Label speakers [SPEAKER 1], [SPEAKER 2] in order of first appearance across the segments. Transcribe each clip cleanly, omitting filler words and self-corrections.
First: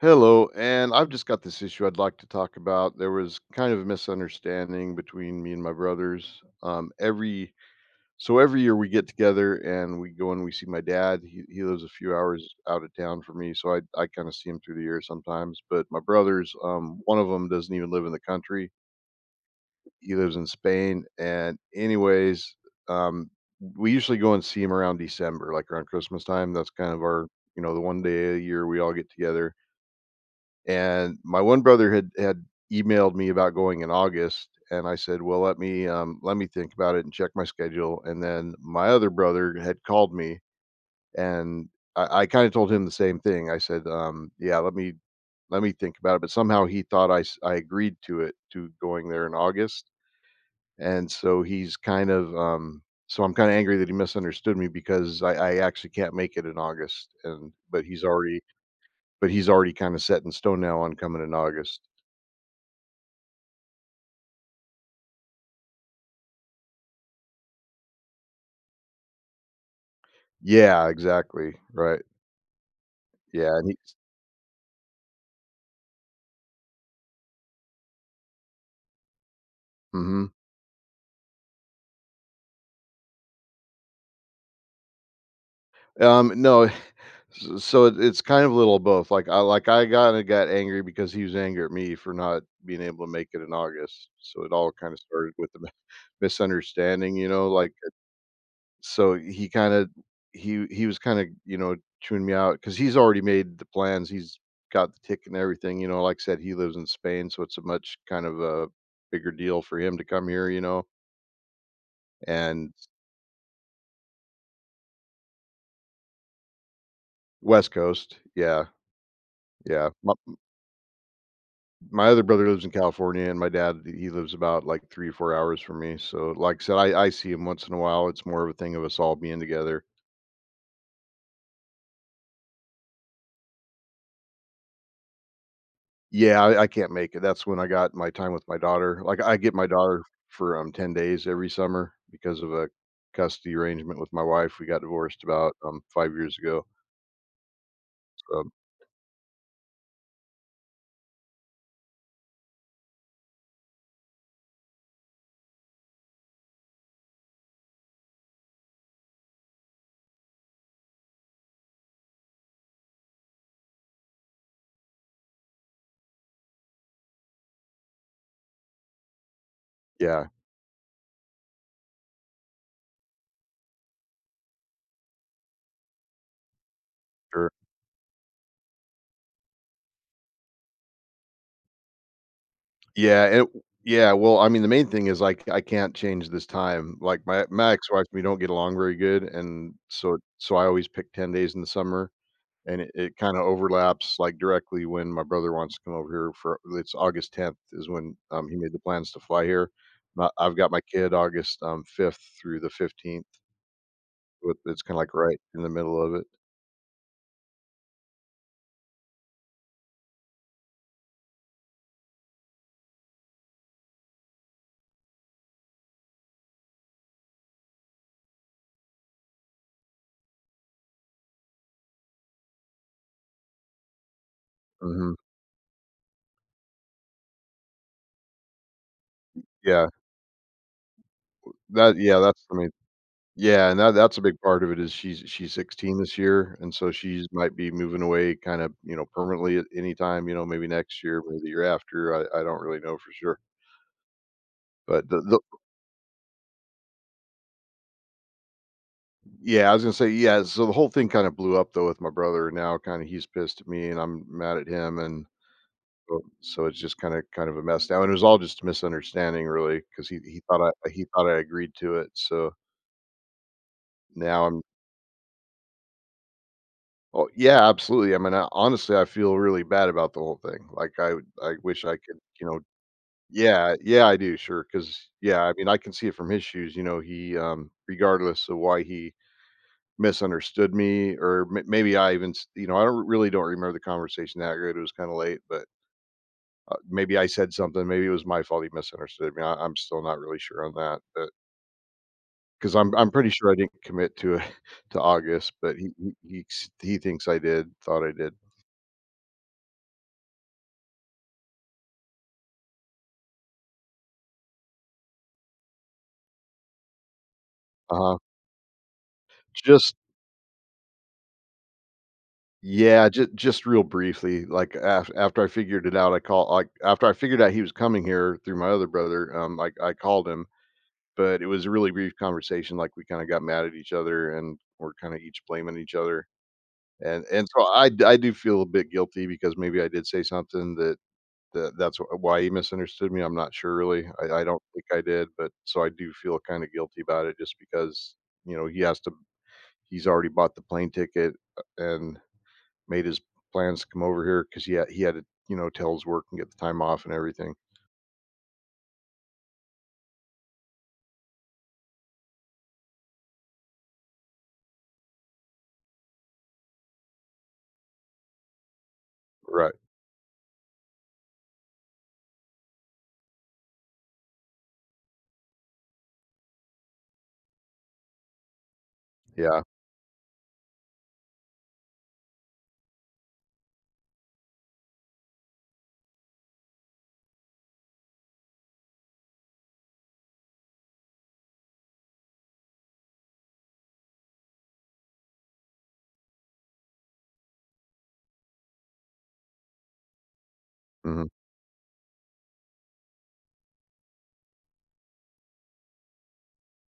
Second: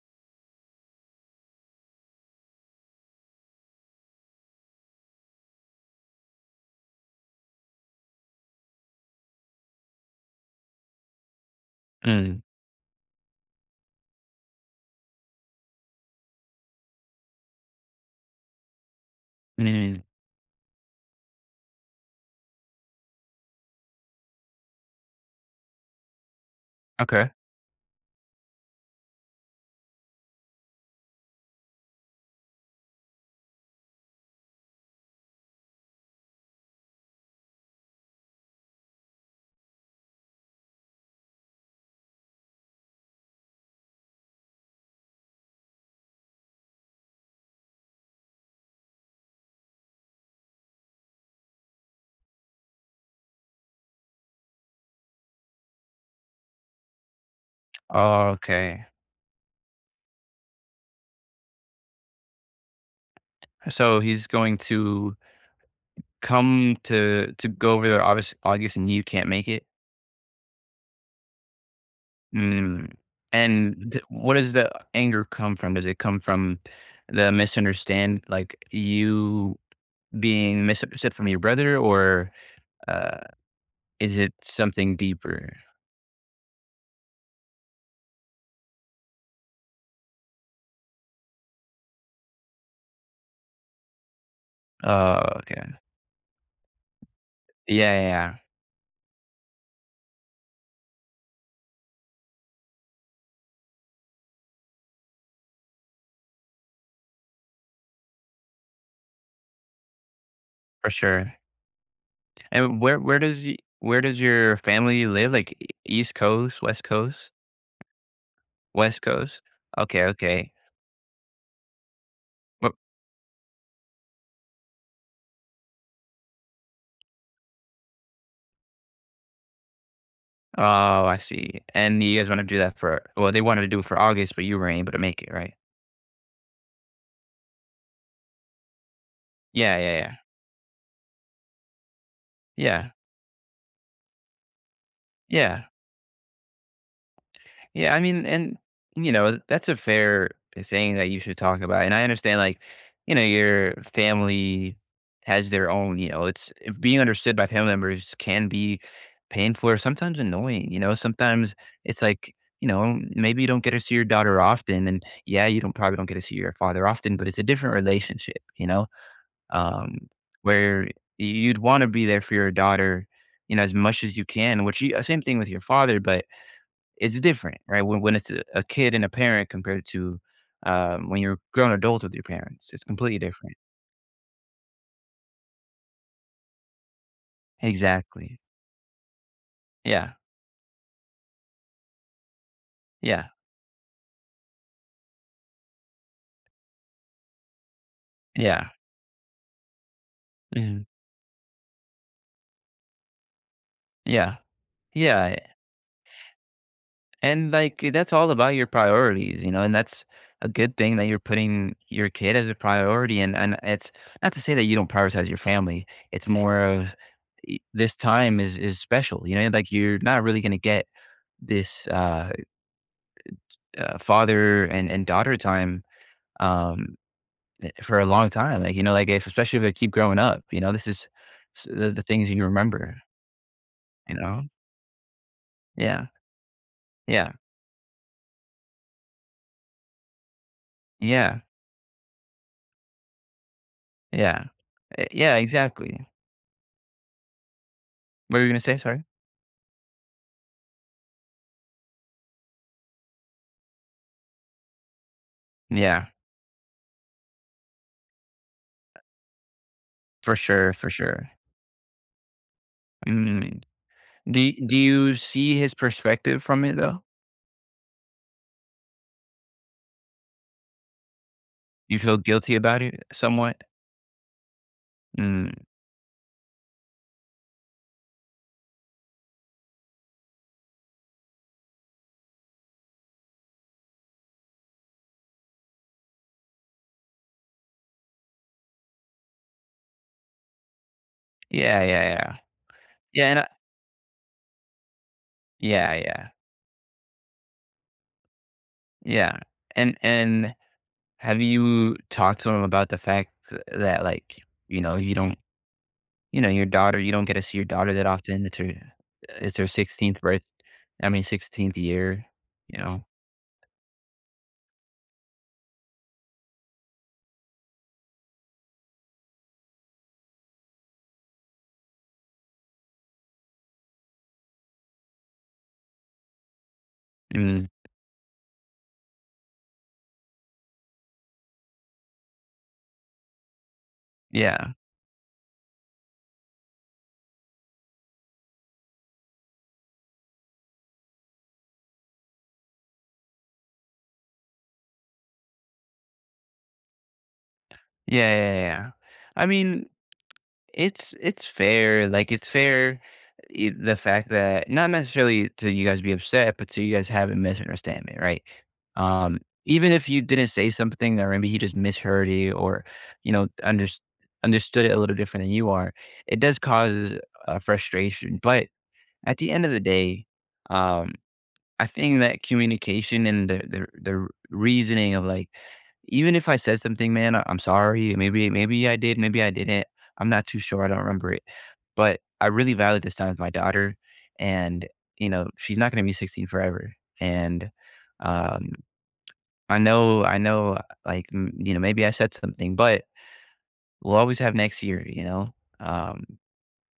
[SPEAKER 1] Hello, and I've just got this issue I'd like to talk about. There was kind of a misunderstanding between me and my brothers. Every so every year we get together and we go and we see my dad. He lives a few
[SPEAKER 2] Mm,
[SPEAKER 1] hours out of town from me, so I kind of see him through the year sometimes. But my brothers, one of them doesn't even live in the country.
[SPEAKER 2] mm,
[SPEAKER 1] He lives in Spain. And anyways, um, we usually go and see him around December, like around Christmas time. That's kind of our
[SPEAKER 2] okay.
[SPEAKER 1] you know the one day a year we all get together. And my one brother had emailed me about going in August, and I said, "Well, let me think about it and check my schedule." And then my other brother had called me, and I kind of told him the same thing. I said, "Yeah, let me think about it." But somehow he thought I agreed to it, to going there in August. And so he's kind of um, so I'm kind of angry that he misunderstood me because I actually can't make it in August, and
[SPEAKER 2] Okay.
[SPEAKER 1] but he's already kind of set in stone now on coming in August.
[SPEAKER 2] So he's going to come to go over there, obvious August, and you can't make it?
[SPEAKER 1] Yeah, exactly, right,
[SPEAKER 2] Mm.
[SPEAKER 1] yeah, and
[SPEAKER 2] And
[SPEAKER 1] he's
[SPEAKER 2] th what does the anger come from? Does it come from the misunderstand like, you
[SPEAKER 1] mhm,
[SPEAKER 2] being misunderstood from your brother, or, uh, is it something deeper?
[SPEAKER 1] no. s So it's kind of a little of both, like, I got angry because he was angry at me for not being able to make it in August, so it all kinda
[SPEAKER 2] Oh,
[SPEAKER 1] started with
[SPEAKER 2] okay.
[SPEAKER 1] the misunderstanding.
[SPEAKER 2] Yeah, yeah, yeah,
[SPEAKER 1] so he kinda he he was kinda, you know, chewing me out because he's already made the plans, he's got the ticket and everything. You know, like I said, he lives in Spain, so it's a much kind of a bigger deal for him to come here, you know.
[SPEAKER 2] for sure.
[SPEAKER 1] And
[SPEAKER 2] And where does y where does your family live? Like, E East Coast, West Coast?
[SPEAKER 1] West Coast, yeah.
[SPEAKER 2] West Coast?
[SPEAKER 1] Yeah,
[SPEAKER 2] Okay, okay.
[SPEAKER 1] my other brother lives in
[SPEAKER 2] Wh
[SPEAKER 1] California, and my dad, he lives about, like, 3 or 4 hours from me, so, like I said, I see him once in a while. It's more of a thing of us all being together.
[SPEAKER 2] Oh, I see. And you guys wanna do that for well, they wanted to do it for August, but you were able to make it, right?
[SPEAKER 1] Yeah, I can't make it. That's when I got my time with my daughter. Like, I get my
[SPEAKER 2] Yeah, yeah,
[SPEAKER 1] daughter
[SPEAKER 2] yeah.
[SPEAKER 1] for, 10 days every summer because of a
[SPEAKER 2] Yeah,
[SPEAKER 1] custody arrangement with my wife. We got divorced about,
[SPEAKER 2] yeah.
[SPEAKER 1] 5 years ago,
[SPEAKER 2] Yeah, I mean,
[SPEAKER 1] so,
[SPEAKER 2] and you know, that's a fair thing that you should talk about. And I understand, like, you know, your family has their own, you know, it's being understood by family members can be painful or sometimes annoying. You know, sometimes it's like, you know, maybe you don't get to see your daughter often. And yeah, you don't probably don't get to see your father often, but it's a different relationship, you know, um,
[SPEAKER 1] yeah,
[SPEAKER 2] where you'd want to be there for your daughter, you know, as much as you can, which you, same thing with your father, but it's
[SPEAKER 1] sure.
[SPEAKER 2] different, right? When it's a kid and a parent compared to when you're a grown adult with your parents, it's completely different.
[SPEAKER 1] Yeah, well, I mean, the main thing is, like, I can't change this time. Like, my ex-wife, we
[SPEAKER 2] Exactly.
[SPEAKER 1] don't get along very good, and
[SPEAKER 2] Yeah.
[SPEAKER 1] so so I always pick 10 days in the summer, and it
[SPEAKER 2] Yeah.
[SPEAKER 1] kinda overlaps, like, directly when my brother wants to come over here. For it's August 10th is when, he
[SPEAKER 2] Yeah.
[SPEAKER 1] made the plans to fly here. My I've got my
[SPEAKER 2] Mhm.
[SPEAKER 1] kid August, 5th through the 15th.
[SPEAKER 2] Yeah.
[SPEAKER 1] With it's kinda, like,
[SPEAKER 2] Yeah.
[SPEAKER 1] right in the middle of it.
[SPEAKER 2] And like that's all about your priorities, you know, and that's a good thing that you're putting your kid as a priority. And it's not to say that you don't prioritize your family. It's more of this time is special, you know, like you're not really gonna get this father and
[SPEAKER 1] Mhm.
[SPEAKER 2] daughter time um for a long time, like, you know, like, if especially if they
[SPEAKER 1] Yeah.
[SPEAKER 2] keep growing up, you know, this is s
[SPEAKER 1] That
[SPEAKER 2] the
[SPEAKER 1] yeah,
[SPEAKER 2] things you
[SPEAKER 1] that's the main
[SPEAKER 2] remember,
[SPEAKER 1] Yeah, and
[SPEAKER 2] you
[SPEAKER 1] that's a big
[SPEAKER 2] know?
[SPEAKER 1] part of it is she's 16
[SPEAKER 2] Yeah,
[SPEAKER 1] this year, and so she's
[SPEAKER 2] yeah,
[SPEAKER 1] might be moving away kind of, you know, permanently at any time. You know, maybe next year,
[SPEAKER 2] yeah,
[SPEAKER 1] maybe the year after. I don't really know for sure.
[SPEAKER 2] yeah,
[SPEAKER 1] But
[SPEAKER 2] yeah,
[SPEAKER 1] the
[SPEAKER 2] exactly. What were you gonna say? Sorry?
[SPEAKER 1] Yeah, I was gonna say, yeah, so the whole thing kind of blew up though with my brother. Now kind of he's pissed at me and I'm mad at him, and
[SPEAKER 2] Yeah,
[SPEAKER 1] so so it's just kind of a mess now. And it was all just a misunderstanding really, because
[SPEAKER 2] for sure, for
[SPEAKER 1] he thought
[SPEAKER 2] sure.
[SPEAKER 1] I agreed to it. So
[SPEAKER 2] Mm, do
[SPEAKER 1] now I'm
[SPEAKER 2] do you see his perspective from it, though?
[SPEAKER 1] Oh, yeah, absolutely. I mean, I honestly, I feel really bad about the whole thing. Like, I wish I
[SPEAKER 2] You feel
[SPEAKER 1] could, you
[SPEAKER 2] guilty
[SPEAKER 1] know.
[SPEAKER 2] about it somewhat?
[SPEAKER 1] Yeah, yeah, I do, sure, because yeah, I
[SPEAKER 2] Mm,
[SPEAKER 1] mean, I can see it from his shoes. You know, he, regardless of why he misunderstood me, maybe you know, I don't really don't remember the conversation that good. It was kind of late, but maybe I said something. Maybe it was my fault. He misunderstood me. I'm still not really sure on that, but
[SPEAKER 2] yeah, yeah, yeah.
[SPEAKER 1] because I'm
[SPEAKER 2] Yeah,
[SPEAKER 1] pretty
[SPEAKER 2] and I
[SPEAKER 1] sure I didn't commit to it to August, but
[SPEAKER 2] yeah, yeah,
[SPEAKER 1] he thinks I did. Thought I did.
[SPEAKER 2] yeah, and have you talked to him about the fact th that, like, you know, you don't you know, your daughter, you don't get to see your daughter
[SPEAKER 1] Uh
[SPEAKER 2] that
[SPEAKER 1] huh.
[SPEAKER 2] often. It's her
[SPEAKER 1] just
[SPEAKER 2] 16th birth. I mean, 16th year, you know?
[SPEAKER 1] Yeah, just real briefly, like after I figured it out, I called, like, after I figured out he was coming here through my other brother. I called him, but it was a really brief conversation. Like we kind of got mad at each other and we're kind of each blaming each other, and and
[SPEAKER 2] Mm,
[SPEAKER 1] so I d- I do feel a bit guilty because maybe I did say something that's why he misunderstood me. I'm not sure really. I don't
[SPEAKER 2] yeah.
[SPEAKER 1] think I did, but so I do feel kind of guilty about it just because you know he has to he's already bought the plane ticket, and made his plans to come over here because he had to, you know, tell his work and get the time off and everything.
[SPEAKER 2] Yeah, yeah, yeah. Yeah. I mean, it's fair, like, it's fair, the fact that not necessarily to you guys be upset, but to you guys have a misunderstanding, right? Um,
[SPEAKER 1] Right.
[SPEAKER 2] Even if you didn't say something or maybe he just misheard you or, you know, understood it a little different than you are, it does cause, frustration, but at the
[SPEAKER 1] Yeah.
[SPEAKER 2] end of the day, um I think that communication and the reasoning of, like, even if I said something, man, I'm sorry. Maybe maybe I did, maybe I didn't. I'm not too sure. I don't remember it. But I really value this time with my daughter, and you know she's not going to be 16 forever. And um, I know like
[SPEAKER 1] Mhm.
[SPEAKER 2] you know maybe I said something, but we'll always have next year. You know, um,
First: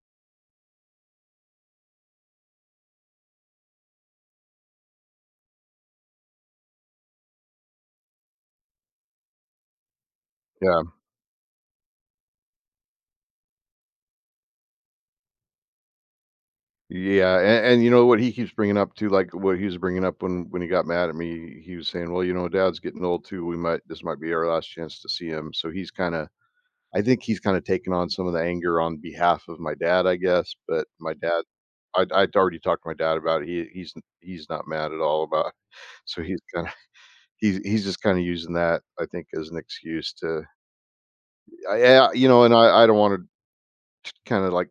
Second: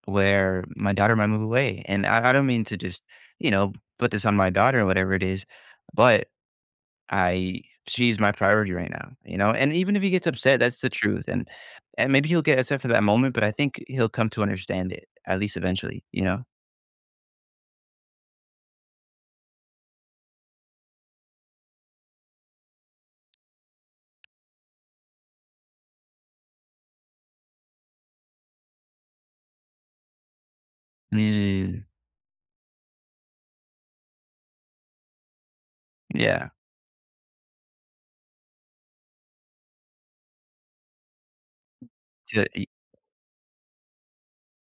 [SPEAKER 2] where my daughter might move away, and I don't mean to just you know put this on my daughter or whatever it is, but I she's my priority right now, you know? And even if he gets upset, that's
[SPEAKER 1] Yeah.
[SPEAKER 2] the truth, and maybe he'll get upset for that moment, but I think he'll come to understand it, at least eventually, you know?
[SPEAKER 1] Yeah, and you know, what he keeps bringing up too, like, what he was bringing up when he got mad at me, he was saying, "Well, you know, dad's getting old too, we might this might be our last chance to see him." So he's kinda I think he's kinda taking on some of the anger on behalf of my dad, I guess, but my dad
[SPEAKER 2] Mm.
[SPEAKER 1] I I'd already talked to my dad about it. He's not mad at all about so he's
[SPEAKER 2] Yeah.
[SPEAKER 1] kinda he's just kinda using that, I think, as an excuse to I yeah, you
[SPEAKER 2] To
[SPEAKER 1] know, and
[SPEAKER 2] e
[SPEAKER 1] I don't wanna kinda, like,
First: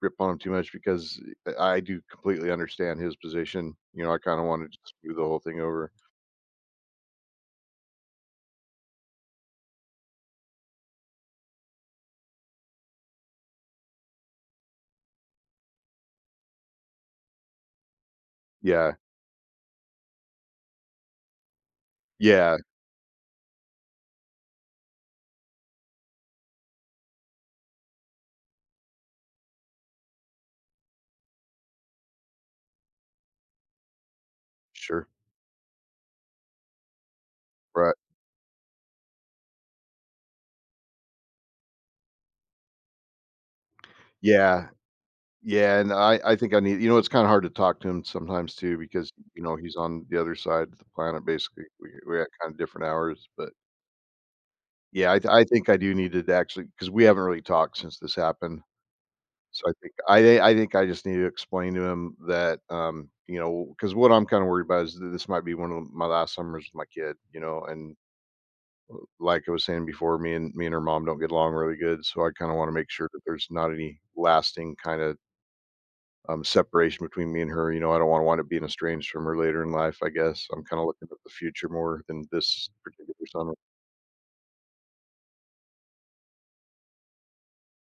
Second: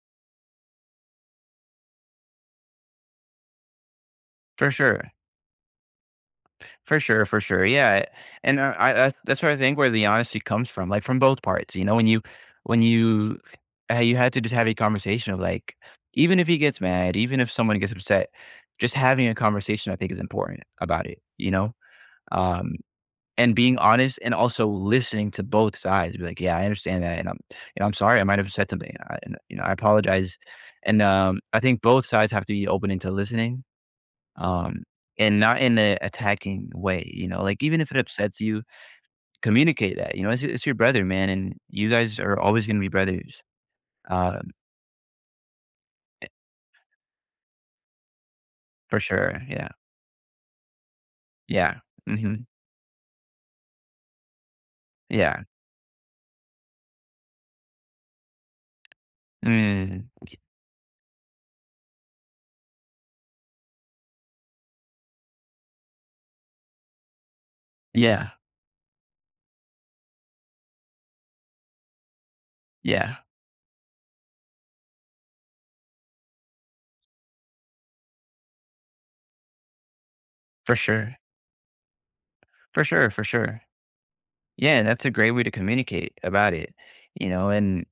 [SPEAKER 1] rip on him too much because I do completely understand his position. You know, I kinda
[SPEAKER 2] For
[SPEAKER 1] wanted to just
[SPEAKER 2] sure.
[SPEAKER 1] do the whole thing over.
[SPEAKER 2] For sure, for sure, yeah, and I that's where I think where the honesty comes from, like, from both parts, you know? When you you had to just have a conversation of, like, even if he gets mad, even if someone gets upset, just
[SPEAKER 1] Yeah.
[SPEAKER 2] having a conversation I think is important about it, you know?
[SPEAKER 1] Yeah.
[SPEAKER 2] Um and being honest and also listening to both sides. Be like, yeah, I understand that, and I'm, you know, I'm sorry, I might have said something, I, and, you know, I apologize. And I think both sides have to be open into listening, um,
[SPEAKER 1] Sure.
[SPEAKER 2] and not in a attacking way. You know, like even if
[SPEAKER 1] Right.
[SPEAKER 2] it upsets you, communicate that. You know, it's your brother, man, and you guys are always going to be brothers, um,
[SPEAKER 1] Yeah. Yeah, and
[SPEAKER 2] eh,
[SPEAKER 1] I think I need you know, it's kinda hard to talk to him sometimes too
[SPEAKER 2] for
[SPEAKER 1] because,
[SPEAKER 2] sure.
[SPEAKER 1] you know,
[SPEAKER 2] Yeah,
[SPEAKER 1] he's on the other side of the planet basically.
[SPEAKER 2] yeah,
[SPEAKER 1] We got
[SPEAKER 2] hmm
[SPEAKER 1] kinda different hours, but yeah, I th-
[SPEAKER 2] yeah,
[SPEAKER 1] I think I do need to actually, because we haven't really talked since this happened. So
[SPEAKER 2] mm,
[SPEAKER 1] I think I just need to explain to him that, you know, because what I'm kinda worried about is th this might be one of my last summers with my kid, you know. And
[SPEAKER 2] yeah,
[SPEAKER 1] like I was saying before, me and her mom don't get along really good, so I kinda wanna make sure
[SPEAKER 2] yeah,
[SPEAKER 1] that there's not any lasting kinda, separation between me and her. You know, I don't wanna wind up being estranged from her later in life, I guess. I'm
[SPEAKER 2] for
[SPEAKER 1] kinda looking
[SPEAKER 2] sure,
[SPEAKER 1] at the future more than this
[SPEAKER 2] for sure, for
[SPEAKER 1] particular summer.
[SPEAKER 2] sure. Yeah, and that's a great way to communicate about it, you know, and,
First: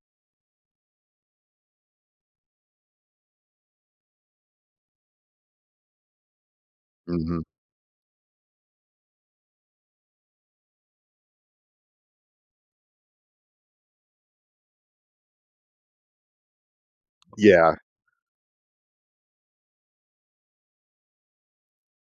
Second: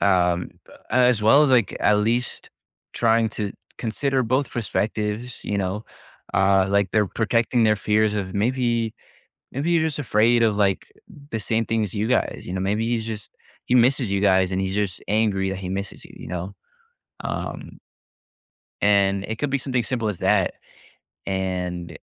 [SPEAKER 2] um, as well as, like, at least trying to consider both perspectives, you know, like, they're
[SPEAKER 1] Mhm.
[SPEAKER 2] protecting their fears of maybe maybe you're just afraid of, like, the same thing as you guys, you know, maybe he's just, he misses you guys and he's just angry that he misses you, you know,
[SPEAKER 1] Yeah.
[SPEAKER 2] um, and it could be something simple as that, and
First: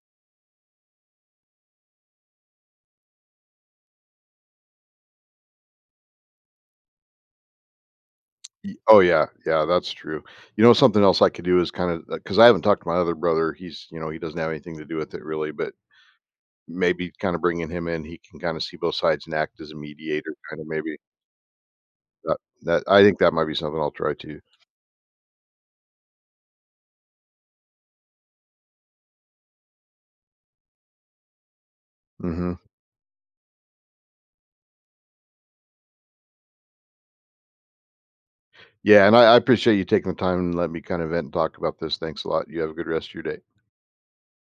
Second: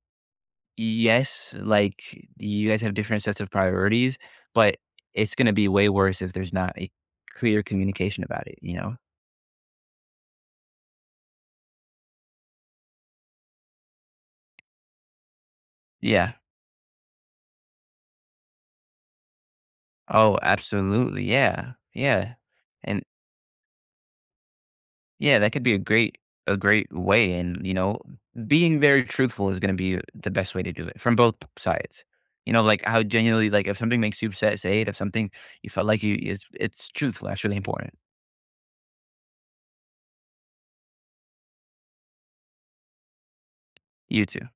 [SPEAKER 2] yes, like, you guys have different sets of priorities, but it's gonna be way worse if there's not a clear communication about it, you
[SPEAKER 1] Y
[SPEAKER 2] know?
[SPEAKER 1] Oh, yeah, yeah, that's true. You know, something else I could do is kinda, because I haven't talked to my other brother, he's you know, he doesn't have anything to do with it really, but
[SPEAKER 2] Yeah.
[SPEAKER 1] maybe kinda bringing him in, he can kinda see both sides and act as a mediator,
[SPEAKER 2] Oh,
[SPEAKER 1] kinda maybe.
[SPEAKER 2] absolutely, yeah, yeah,
[SPEAKER 1] That that I
[SPEAKER 2] and
[SPEAKER 1] think that might be something I'll try too.
[SPEAKER 2] yeah, that could be a great way, and, you know, being very truthful is gonna be the best way to do it from both p sides. You
[SPEAKER 1] Mhm.
[SPEAKER 2] know, like, how genuinely like, if something makes you upset, say it. If something you felt like you is it's truthful, that's really important.
[SPEAKER 1] Yeah, and I appreciate you taking the time and letting me kinda vent and talk about this. Thanks a lot. You have a good rest of your day.
[SPEAKER 2] You too.